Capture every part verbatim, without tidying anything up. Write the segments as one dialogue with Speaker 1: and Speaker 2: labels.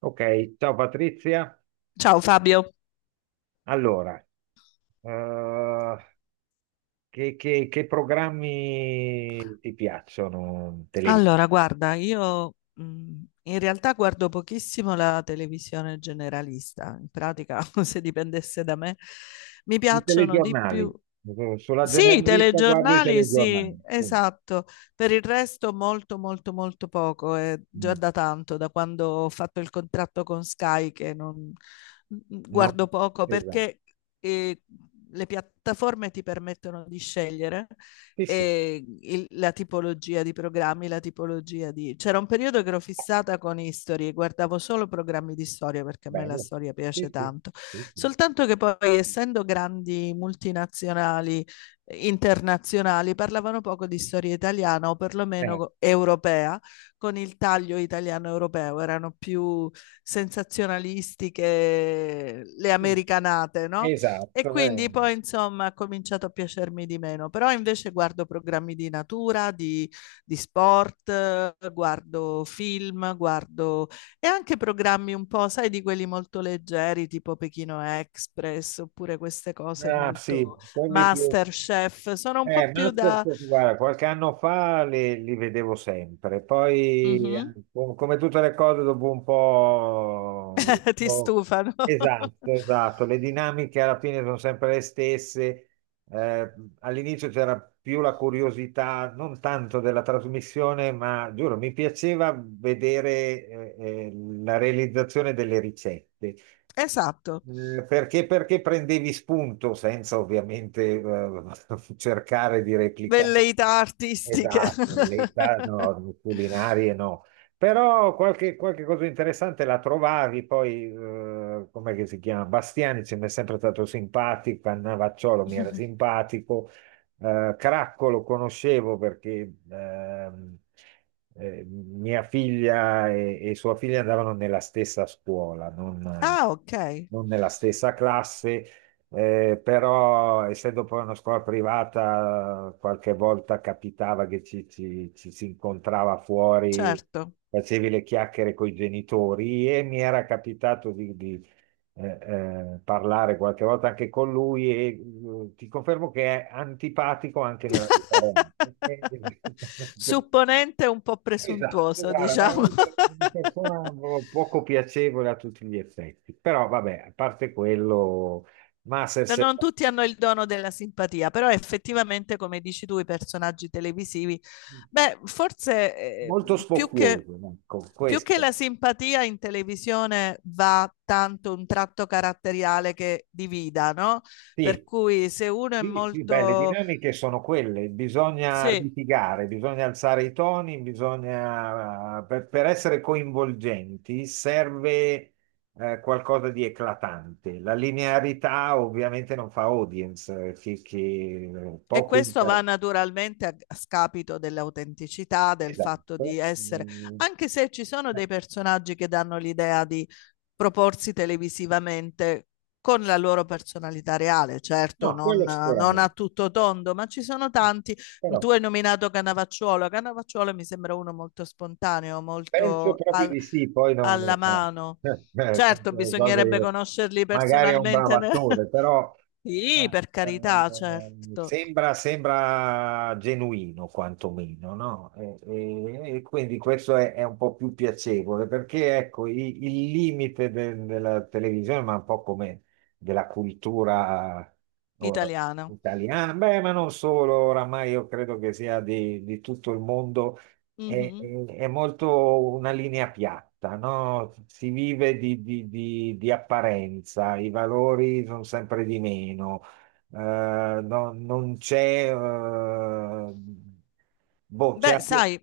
Speaker 1: Ok, ciao Patrizia.
Speaker 2: Ciao Fabio,
Speaker 1: Allora, eh, che, che- che programmi ti piacciono? Tele-
Speaker 2: allora guarda, io mh, in realtà guardo pochissimo la televisione generalista, in pratica se dipendesse da me, mi
Speaker 1: I
Speaker 2: piacciono di
Speaker 1: telegiornali.
Speaker 2: più.
Speaker 1: Sulla
Speaker 2: Sì, i
Speaker 1: generalista guardo i
Speaker 2: telegiornali, sì,
Speaker 1: telegiornali. Punto.
Speaker 2: esatto. Per il resto molto, molto, molto poco. È già
Speaker 1: Mm,
Speaker 2: da tanto, da quando ho fatto il contratto con Sky, che non mm, mm,
Speaker 1: no,
Speaker 2: guardo poco
Speaker 1: esatto.
Speaker 2: perché eh, le piattaforme ti permettono di scegliere,
Speaker 1: Sì, sì,
Speaker 2: eh, il- la tipologia di programmi, la tipologia di. C'era un periodo che ero fissata con History, guardavo solo programmi di storia perché a me la
Speaker 1: bello.
Speaker 2: storia piace
Speaker 1: Sì, sì,
Speaker 2: tanto.
Speaker 1: sì, sì.
Speaker 2: Soltanto che poi, essendo grandi multinazionali, internazionali, parlavano poco di storia italiana o
Speaker 1: Eh,
Speaker 2: perlomeno europea, con il taglio italiano-europeo, erano più sensazionalistiche le
Speaker 1: sì,
Speaker 2: americanate, no? E
Speaker 1: esatto.
Speaker 2: quindi
Speaker 1: eh.
Speaker 2: poi insomma ha cominciato a piacermi di meno, però invece guardo programmi di natura, di, di sport, eh, guardo film, guardo e anche programmi un po', sai, di quelli molto leggeri, tipo Pechino Express, oppure queste cose
Speaker 1: Ah, sì,
Speaker 2: molto
Speaker 1: quelli più.
Speaker 2: Masterchef, sono un po'
Speaker 1: Eh,
Speaker 2: più da.
Speaker 1: Masters, guarda, qualche anno fa, li, li vedevo sempre, poi eh,
Speaker 2: Mhm.
Speaker 1: co- come tutte le cose dopo un po'...
Speaker 2: Ti
Speaker 1: visto-
Speaker 2: stufano.
Speaker 1: Esatto, esatto, le dinamiche alla fine sono sempre le stesse. Eh, All'inizio c'era più la curiosità, non tanto della trasmissione, ma giuro, mi piaceva vedere eh, eh, la realizzazione delle ricette.
Speaker 2: Esatto,
Speaker 1: Eh, Perché, perché prendevi spunto senza ovviamente eh, cercare di replicare
Speaker 2: velleità artistiche.
Speaker 1: esatto, l'età no, culinarie no, però qualche, qualche cosa interessante la trovavi, poi eh, com'è che si chiama? Bastiani ci mi è sempre stato simpatico, Cannavacciolo mi era simpatico, eh, Cracco lo conoscevo perché ehm, eh, mia figlia e, e sua figlia andavano nella stessa scuola, non,
Speaker 2: Ah, ok,
Speaker 1: non nella stessa classe, eh, però essendo poi una scuola privata, qualche volta capitava che ci, ci- ci si incontrava fuori,
Speaker 2: certo.
Speaker 1: facevi le chiacchiere con i genitori e mi era capitato di, di eh, eh, parlare qualche volta anche con lui e eh, ti confermo che è antipatico anche nella vita reale.
Speaker 2: Supponente, un po'
Speaker 1: Esatto,
Speaker 2: presuntuoso,
Speaker 1: guarda,
Speaker 2: diciamo.
Speaker 1: veramente una persona poco piacevole a tutti gli effetti. Però vabbè, a parte quello,
Speaker 2: No,
Speaker 1: Masters è
Speaker 2: non tutti hanno il dono della simpatia, però effettivamente, come dici tu, i personaggi televisivi, beh, forse, eh,
Speaker 1: molto
Speaker 2: più che,
Speaker 1: spocchioso, ecco,
Speaker 2: più che
Speaker 1: questo.
Speaker 2: la simpatia in televisione va tanto un tratto caratteriale che divida, no? Per
Speaker 1: Sì.
Speaker 2: cui se uno è
Speaker 1: Sì, sì, beh, le
Speaker 2: molto.
Speaker 1: dinamiche sono quelle, bisogna
Speaker 2: Sì.
Speaker 1: litigare, bisogna alzare i toni, bisogna, eh, per, per essere coinvolgenti serve eh, qualcosa di eclatante. La linearità ovviamente non fa audience, eh, che, che
Speaker 2: E
Speaker 1: poco
Speaker 2: questo va
Speaker 1: interessa.
Speaker 2: naturalmente a a scapito dell'autenticità, del fatto
Speaker 1: Esatto.
Speaker 2: di essere,
Speaker 1: Mm,
Speaker 2: anche se ci sono
Speaker 1: eh,
Speaker 2: dei personaggi che danno l'idea di proporsi televisivamente con la loro personalità reale, certo,
Speaker 1: No,
Speaker 2: non,
Speaker 1: quello
Speaker 2: non a
Speaker 1: sicuramente.
Speaker 2: tutto tondo, ma ci sono tanti.
Speaker 1: Però
Speaker 2: Tu hai nominato Canavacciuolo, Canavacciuolo mi sembra uno molto spontaneo,
Speaker 1: Penso
Speaker 2: molto
Speaker 1: proprio
Speaker 2: al-
Speaker 1: di sì, poi no,
Speaker 2: alla
Speaker 1: no, sai,
Speaker 2: mano.
Speaker 1: eh, sono
Speaker 2: Certo,
Speaker 1: quelle cose
Speaker 2: bisognerebbe
Speaker 1: che
Speaker 2: conoscerli
Speaker 1: magari è un bravo
Speaker 2: personalmente. ne-
Speaker 1: attore, però
Speaker 2: Sì, per carità,
Speaker 1: eh, eh,
Speaker 2: certo,
Speaker 1: sembra, sembra genuino quantomeno, no? E, e- e quindi questo è, è un po' più piacevole, perché ecco, i- il limite de- della televisione, ma un po' come della cultura eh,
Speaker 2: italiano.
Speaker 1: italiana, beh, ma non solo, oramai io credo che sia di di tutto il mondo. è,
Speaker 2: Mh-mh.
Speaker 1: è- è molto una linea piatta, no? Si vive di, di- di- di apparenza, i valori sono sempre di meno, eh, no- non c'è, eh, boh, c'è
Speaker 2: Beh,
Speaker 1: appia-
Speaker 2: sai,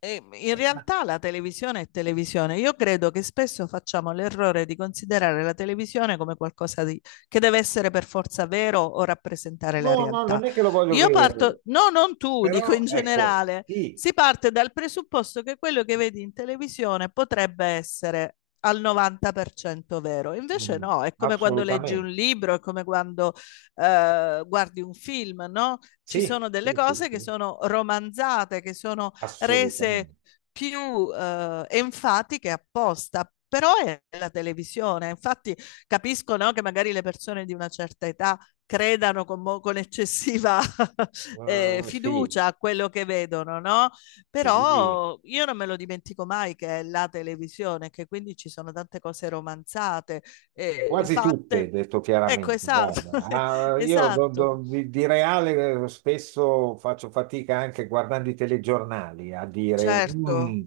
Speaker 2: Eh, In
Speaker 1: eh, ma-
Speaker 2: realtà la televisione è televisione. Io credo che spesso facciamo l'errore di considerare la televisione come qualcosa di- che deve essere per forza vero o rappresentare la
Speaker 1: no, no,
Speaker 2: realtà.
Speaker 1: non è che lo voglio
Speaker 2: Io
Speaker 1: vedere,
Speaker 2: parto, no, non tu, dico
Speaker 1: però
Speaker 2: in
Speaker 1: ecco,
Speaker 2: generale,
Speaker 1: sì,
Speaker 2: si parte dal presupposto che quello che vedi in televisione potrebbe essere al novanta per cento vero. Invece
Speaker 1: mm,
Speaker 2: no, è come quando leggi un
Speaker 1: assolutamente,
Speaker 2: libro, è come quando eh, guardi un film, no? Ci
Speaker 1: sì,
Speaker 2: sono
Speaker 1: sì,
Speaker 2: delle
Speaker 1: sì,
Speaker 2: cose che
Speaker 1: sì,
Speaker 2: sono romanzate, che sono
Speaker 1: assolutamente.
Speaker 2: rese più eh, enfatiche apposta. Però è la televisione, infatti capisco, no, che magari le persone di una certa età credano con, mo- con eccessiva eh,
Speaker 1: Eh, sì,
Speaker 2: fiducia a quello che vedono, no?
Speaker 1: sì.
Speaker 2: Però io non me lo dimentico mai che è la televisione, che quindi ci sono tante cose romanzate, eh,
Speaker 1: Quasi tutte,
Speaker 2: fatte.
Speaker 1: detto
Speaker 2: Ecco,
Speaker 1: chiaramente,
Speaker 2: esatto,
Speaker 1: guarda. Ah, io do-
Speaker 2: esatto.
Speaker 1: do- di, di reale eh, spesso faccio fatica anche guardando i telegiornali a dire,
Speaker 2: Certo,
Speaker 1: "Mm,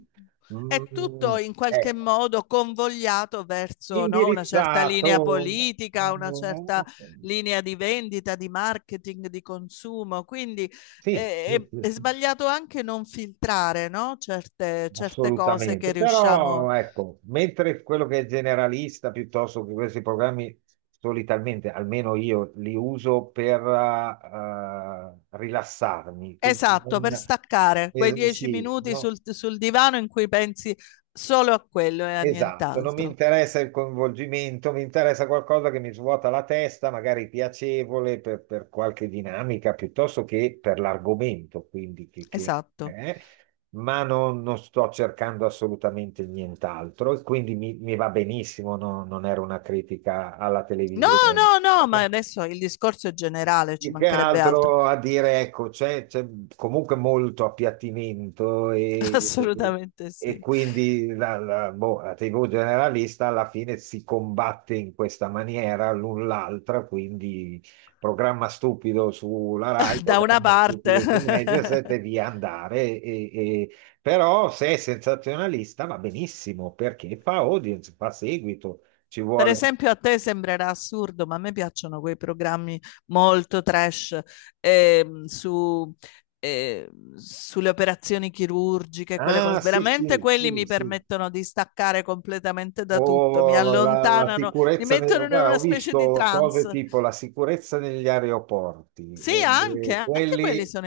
Speaker 2: è
Speaker 1: mm,
Speaker 2: tutto in qualche
Speaker 1: ecco,
Speaker 2: modo convogliato verso, no, una certa
Speaker 1: indirizzato,
Speaker 2: linea politica, una certa
Speaker 1: eh,
Speaker 2: linea di vendita, di marketing, di consumo. Quindi
Speaker 1: sì,
Speaker 2: è,
Speaker 1: sì,
Speaker 2: è-
Speaker 1: sì,
Speaker 2: è
Speaker 1: sì."
Speaker 2: sbagliato anche non filtrare, no, certe, certe cose
Speaker 1: Assolutamente,
Speaker 2: che riusciamo.
Speaker 1: però ecco, mentre quello che è generalista piuttosto che questi programmi solitamente, almeno io li uso per eh, rilassarmi, quindi
Speaker 2: Esatto,
Speaker 1: non,
Speaker 2: per staccare quei
Speaker 1: eh,
Speaker 2: dieci
Speaker 1: sì,
Speaker 2: minuti
Speaker 1: no,
Speaker 2: sul, sul divano in cui pensi solo a quello e a
Speaker 1: esatto, non mi
Speaker 2: nient'altro.
Speaker 1: interessa il coinvolgimento, mi interessa qualcosa che mi svuota la testa, magari piacevole per, per qualche dinamica piuttosto che per l'argomento, quindi che, che-
Speaker 2: Esatto.
Speaker 1: eh, ma non, non sto cercando assolutamente nient'altro e quindi mi, mi va benissimo, no- non era una critica alla
Speaker 2: No,
Speaker 1: televisione.
Speaker 2: no, no, ma
Speaker 1: Eh,
Speaker 2: adesso il discorso è generale, ci
Speaker 1: Più che
Speaker 2: mancherebbe altro.
Speaker 1: altro a dire, ecco, c'è c'è comunque molto appiattimento e, e-
Speaker 2: Assolutamente
Speaker 1: e
Speaker 2: sì.
Speaker 1: quindi la, la- boh, la T V generalista alla fine si combatte in questa maniera l'un l'altra, quindi programma stupido sulla Rai,
Speaker 2: Da una
Speaker 1: programma
Speaker 2: parte,
Speaker 1: stupido su Mediaset e via andare. E, e- Però se è sensazionalista va benissimo perché fa audience, fa seguito, ci
Speaker 2: per
Speaker 1: vuole...
Speaker 2: esempio, a te sembrerà assurdo, ma a me piacciono quei programmi molto trash, ehm, su, eh, sulle operazioni chirurgiche, quelle cose.
Speaker 1: Ah, sì,
Speaker 2: Veramente
Speaker 1: sì,
Speaker 2: quelli
Speaker 1: sì,
Speaker 2: mi
Speaker 1: sì.
Speaker 2: permettono di staccare completamente da tutto, mi
Speaker 1: O la, la
Speaker 2: allontanano, mi
Speaker 1: sicurezza, ne-
Speaker 2: mettono in
Speaker 1: guarda, ho
Speaker 2: una specie di
Speaker 1: visto cose
Speaker 2: trance.
Speaker 1: tipo la sicurezza negli aeroporti,
Speaker 2: Sì,
Speaker 1: eh,
Speaker 2: anche,
Speaker 1: eh,
Speaker 2: anche quelli
Speaker 1: quelli...
Speaker 2: sono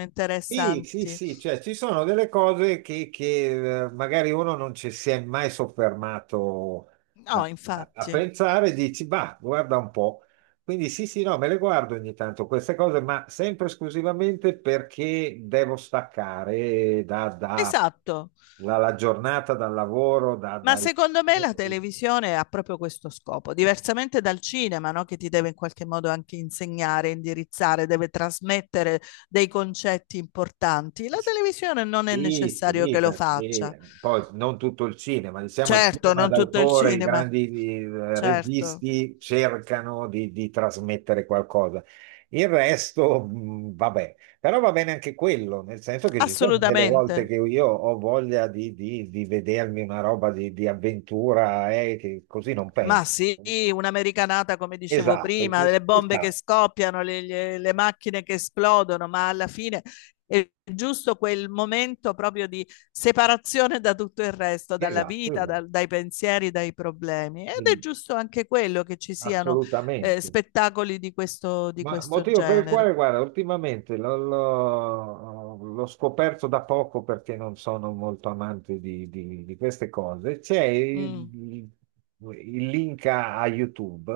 Speaker 1: Sì, sì,
Speaker 2: interessanti.
Speaker 1: sì, cioè ci sono delle cose che, che, eh, magari uno non ci si è mai soffermato a,
Speaker 2: No,
Speaker 1: a- a
Speaker 2: infatti.
Speaker 1: pensare, e dici, bah, guarda un po'. Quindi sì, sì, no, me le guardo ogni tanto queste cose, ma sempre esclusivamente perché devo staccare da, da-
Speaker 2: Esatto.
Speaker 1: dalla giornata, dal lavoro, da-
Speaker 2: Ma
Speaker 1: dai
Speaker 2: secondo me la televisione ha proprio questo scopo, diversamente dal cinema, no? Che ti deve in qualche modo anche insegnare, indirizzare, deve trasmettere dei concetti importanti. La
Speaker 1: Sì,
Speaker 2: televisione non è
Speaker 1: sì,
Speaker 2: necessario che lo faccia.
Speaker 1: perché poi non tutto il cinema, diciamo il
Speaker 2: Certo,
Speaker 1: cinema
Speaker 2: non tutto il
Speaker 1: d'autore, i
Speaker 2: cinema,
Speaker 1: grandi eh,
Speaker 2: certo,
Speaker 1: registi cercano di, di trasmettere qualcosa. Il resto, mh, vabbè, però va bene anche quello, nel senso che ci sono delle volte
Speaker 2: assolutamente.
Speaker 1: che io ho voglia di, di- di vedermi una roba di, di avventura, eh, che così non penso.
Speaker 2: Ma sì, un'americanata, come dicevo
Speaker 1: Esatto,
Speaker 2: prima,
Speaker 1: qui-
Speaker 2: le
Speaker 1: ci
Speaker 2: bombe che
Speaker 1: sta,
Speaker 2: scoppiano, le, le- le macchine che esplodono, ma alla fine è giusto quel momento proprio di separazione da tutto il resto, dalla
Speaker 1: esatto,
Speaker 2: vita,
Speaker 1: esatto.
Speaker 2: dal- dai pensieri, dai problemi. Ed è
Speaker 1: Mm,
Speaker 2: giusto anche quello che ci siano eh,
Speaker 1: assolutamente.
Speaker 2: spettacoli di questo, di
Speaker 1: Ma
Speaker 2: questo
Speaker 1: motivo per il
Speaker 2: genere.
Speaker 1: quale, guarda, ultimamente l'ho l'ho- l'ho scoperto da poco perché non sono molto amante di, di- di queste cose. C'è
Speaker 2: Mm,
Speaker 1: il, il link a, a YouTube,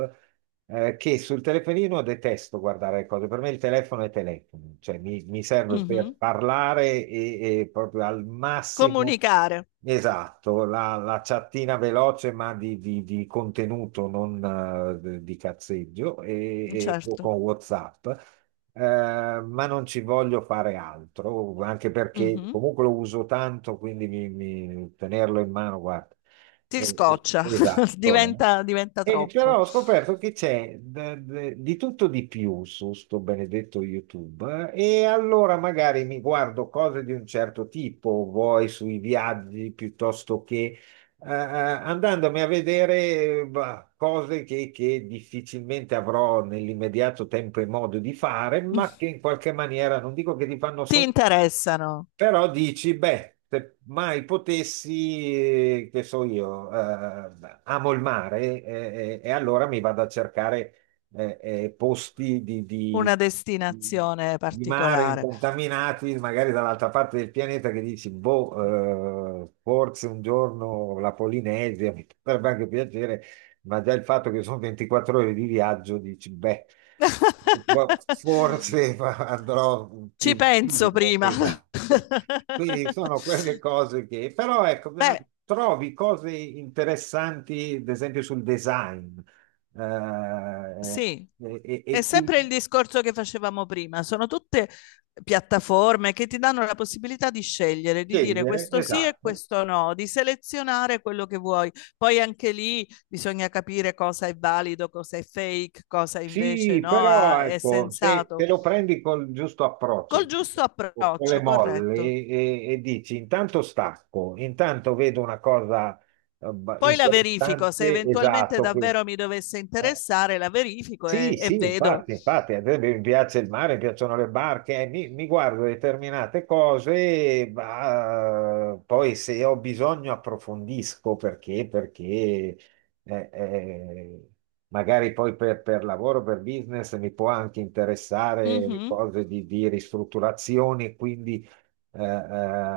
Speaker 1: eh, che sul telefonino detesto guardare le cose, per me il telefono è telefono, cioè mi, mi serve per
Speaker 2: mhm.
Speaker 1: parlare e, e proprio al massimo,
Speaker 2: Comunicare,
Speaker 1: esatto, la, la chattina veloce ma di, di- di contenuto, non eh, di cazzeggio, e, e o
Speaker 2: certo.
Speaker 1: con WhatsApp. Eh, ma non ci voglio fare altro, anche perché
Speaker 2: Mhm.
Speaker 1: comunque lo uso tanto, quindi mi- mi- tenerlo in mano, guarda.
Speaker 2: Ti
Speaker 1: Eh,
Speaker 2: scoccia,
Speaker 1: Esatto, eh.
Speaker 2: diventa, diventa
Speaker 1: E
Speaker 2: troppo.
Speaker 1: però ho scoperto che c'è d- d- di tutto di più su sto benedetto YouTube, eh, e allora magari mi guardo cose di un certo tipo, vuoi sui viaggi piuttosto che eh, eh, andandomi a vedere eh, bah, cose che, che difficilmente avrò nell'immediato tempo e modo di fare, ma che in qualche maniera non dico che ti fanno
Speaker 2: Ti
Speaker 1: sognare,
Speaker 2: interessano
Speaker 1: però dici, beh, se mai potessi, eh, che so io, eh, amo il mare, eh, eh, e allora mi vado a cercare eh, eh, posti di,
Speaker 2: una
Speaker 1: di-
Speaker 2: destinazione
Speaker 1: di mare
Speaker 2: particolare.
Speaker 1: incontaminati, magari dall'altra parte del pianeta, che dici, boh, eh, forse un giorno la Polinesia mi potrebbe anche piacere, ma già il fatto che sono ventiquattro ore di viaggio, dici, beh. Ma Forse fa- andrò
Speaker 2: Ci
Speaker 1: più
Speaker 2: penso
Speaker 1: vivo,
Speaker 2: prima.
Speaker 1: esatto. Quindi sono quelle cose che, però ecco, eh,
Speaker 2: Beh,
Speaker 1: trovi cose interessanti, ad esempio sul design, eh, eh,
Speaker 2: sì,
Speaker 1: e, e-
Speaker 2: è
Speaker 1: e qui
Speaker 2: sempre il discorso che facevamo prima, sono tutte piattaforme che ti danno la possibilità di scegliere, di dire
Speaker 1: scegliere,
Speaker 2: questo sì e
Speaker 1: esatto.
Speaker 2: questo no, di selezionare quello che vuoi. Poi anche lì bisogna capire cosa è valido, cosa è fake, cosa invece
Speaker 1: Sì,
Speaker 2: no,
Speaker 1: però
Speaker 2: ha- è
Speaker 1: ecco, se
Speaker 2: sensato.
Speaker 1: te lo prendi col giusto approccio,
Speaker 2: Col giusto
Speaker 1: o con le
Speaker 2: approccio,
Speaker 1: molle
Speaker 2: corretto.
Speaker 1: e, e dici intanto stacco, intanto vedo una cosa eh, ba-
Speaker 2: Poi la verifico, se
Speaker 1: interessante,
Speaker 2: eventualmente
Speaker 1: esatto, che,
Speaker 2: davvero mi dovesse
Speaker 1: eh,
Speaker 2: interessare, la verifico
Speaker 1: sì,
Speaker 2: e, e
Speaker 1: sì,
Speaker 2: vedo.
Speaker 1: infatti, infatti, a me mi piace il mare, mi piacciono le barche, eh, mi, mi guardo determinate cose, ma eh, poi se ho bisogno approfondisco perché, perché eh, eh, magari poi per, per lavoro, per business mi può anche interessare
Speaker 2: Mhm.
Speaker 1: cose di, di ristrutturazione, quindi eh, eh,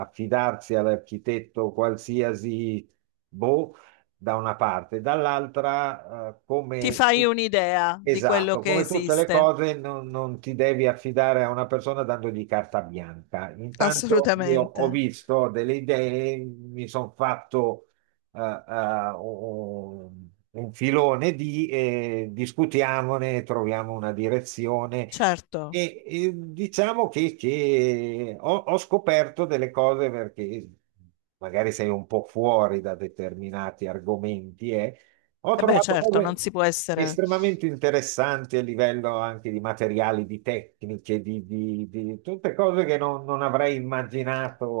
Speaker 1: affidarsi all'architetto qualsiasi. Boh, da una parte, dall'altra, eh,
Speaker 2: Ti
Speaker 1: come
Speaker 2: fai un'idea di quello
Speaker 1: esatto,
Speaker 2: che
Speaker 1: come tutte le
Speaker 2: esiste.
Speaker 1: cose, non, non ti devi affidare a una persona dandogli carta bianca. Intanto io ho
Speaker 2: Assolutamente.
Speaker 1: visto delle idee, mi sono fatto eh, un un filone di, eh, discutiamone, troviamo una direzione.
Speaker 2: Certo.
Speaker 1: E, e diciamo che, che ho, ho scoperto delle cose perché magari sei un po' fuori da determinati argomenti. eh. Ho
Speaker 2: E beh,
Speaker 1: trovato
Speaker 2: certo, non
Speaker 1: cose
Speaker 2: si può essere.
Speaker 1: estremamente interessanti a livello anche di materiali, di tecniche, di, di- di tutte cose che non, non avrei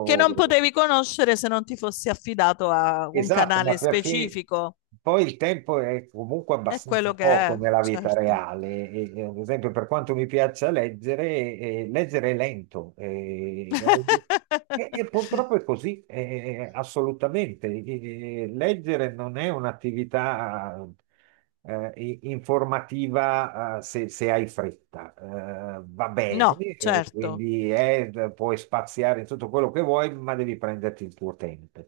Speaker 2: Che non potevi conoscere se non ti fossi affidato a un
Speaker 1: Esatto, ma
Speaker 2: canale
Speaker 1: perché
Speaker 2: specifico.
Speaker 1: poi il tempo è comunque
Speaker 2: È
Speaker 1: abbastanza
Speaker 2: quello che
Speaker 1: poco
Speaker 2: è,
Speaker 1: nella vita
Speaker 2: certo.
Speaker 1: reale. E, e, ad esempio, per quanto mi piaccia leggere, eh, leggere è lento. eh, E, e purtroppo è così, eh, eh, eh, assolutamente. E- e leggere non è un'attività eh, i- informativa eh, se, se hai fretta. Eh, va bene,
Speaker 2: No,
Speaker 1: eh,
Speaker 2: certo.
Speaker 1: quindi è- puoi spaziare in tutto quello che vuoi, ma devi prenderti il tuo tempo.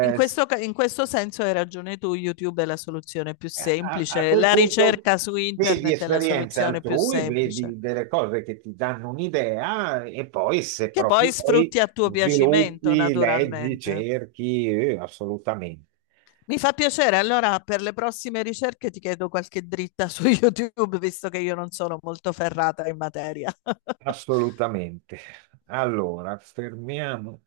Speaker 2: In questo, ca- in questo senso hai ragione tu, YouTube è la soluzione più
Speaker 1: Eh, A, a
Speaker 2: semplice,
Speaker 1: quel
Speaker 2: la
Speaker 1: punto
Speaker 2: ricerca su
Speaker 1: vedi
Speaker 2: internet è la
Speaker 1: esperienze
Speaker 2: soluzione più
Speaker 1: altrui,
Speaker 2: semplice,
Speaker 1: vedi delle cose che ti danno un'idea e poi se
Speaker 2: che
Speaker 1: proprio
Speaker 2: poi
Speaker 1: poi
Speaker 2: sfrutti a tuo piacimento,
Speaker 1: sviluppi, leggi,
Speaker 2: naturalmente.
Speaker 1: cerchi, eh, assolutamente,
Speaker 2: Mi fa piacere, allora per le prossime ricerche ti chiedo qualche dritta su YouTube, visto che io non sono molto ferrata in materia.
Speaker 1: assolutamente. Allora, fermiamo.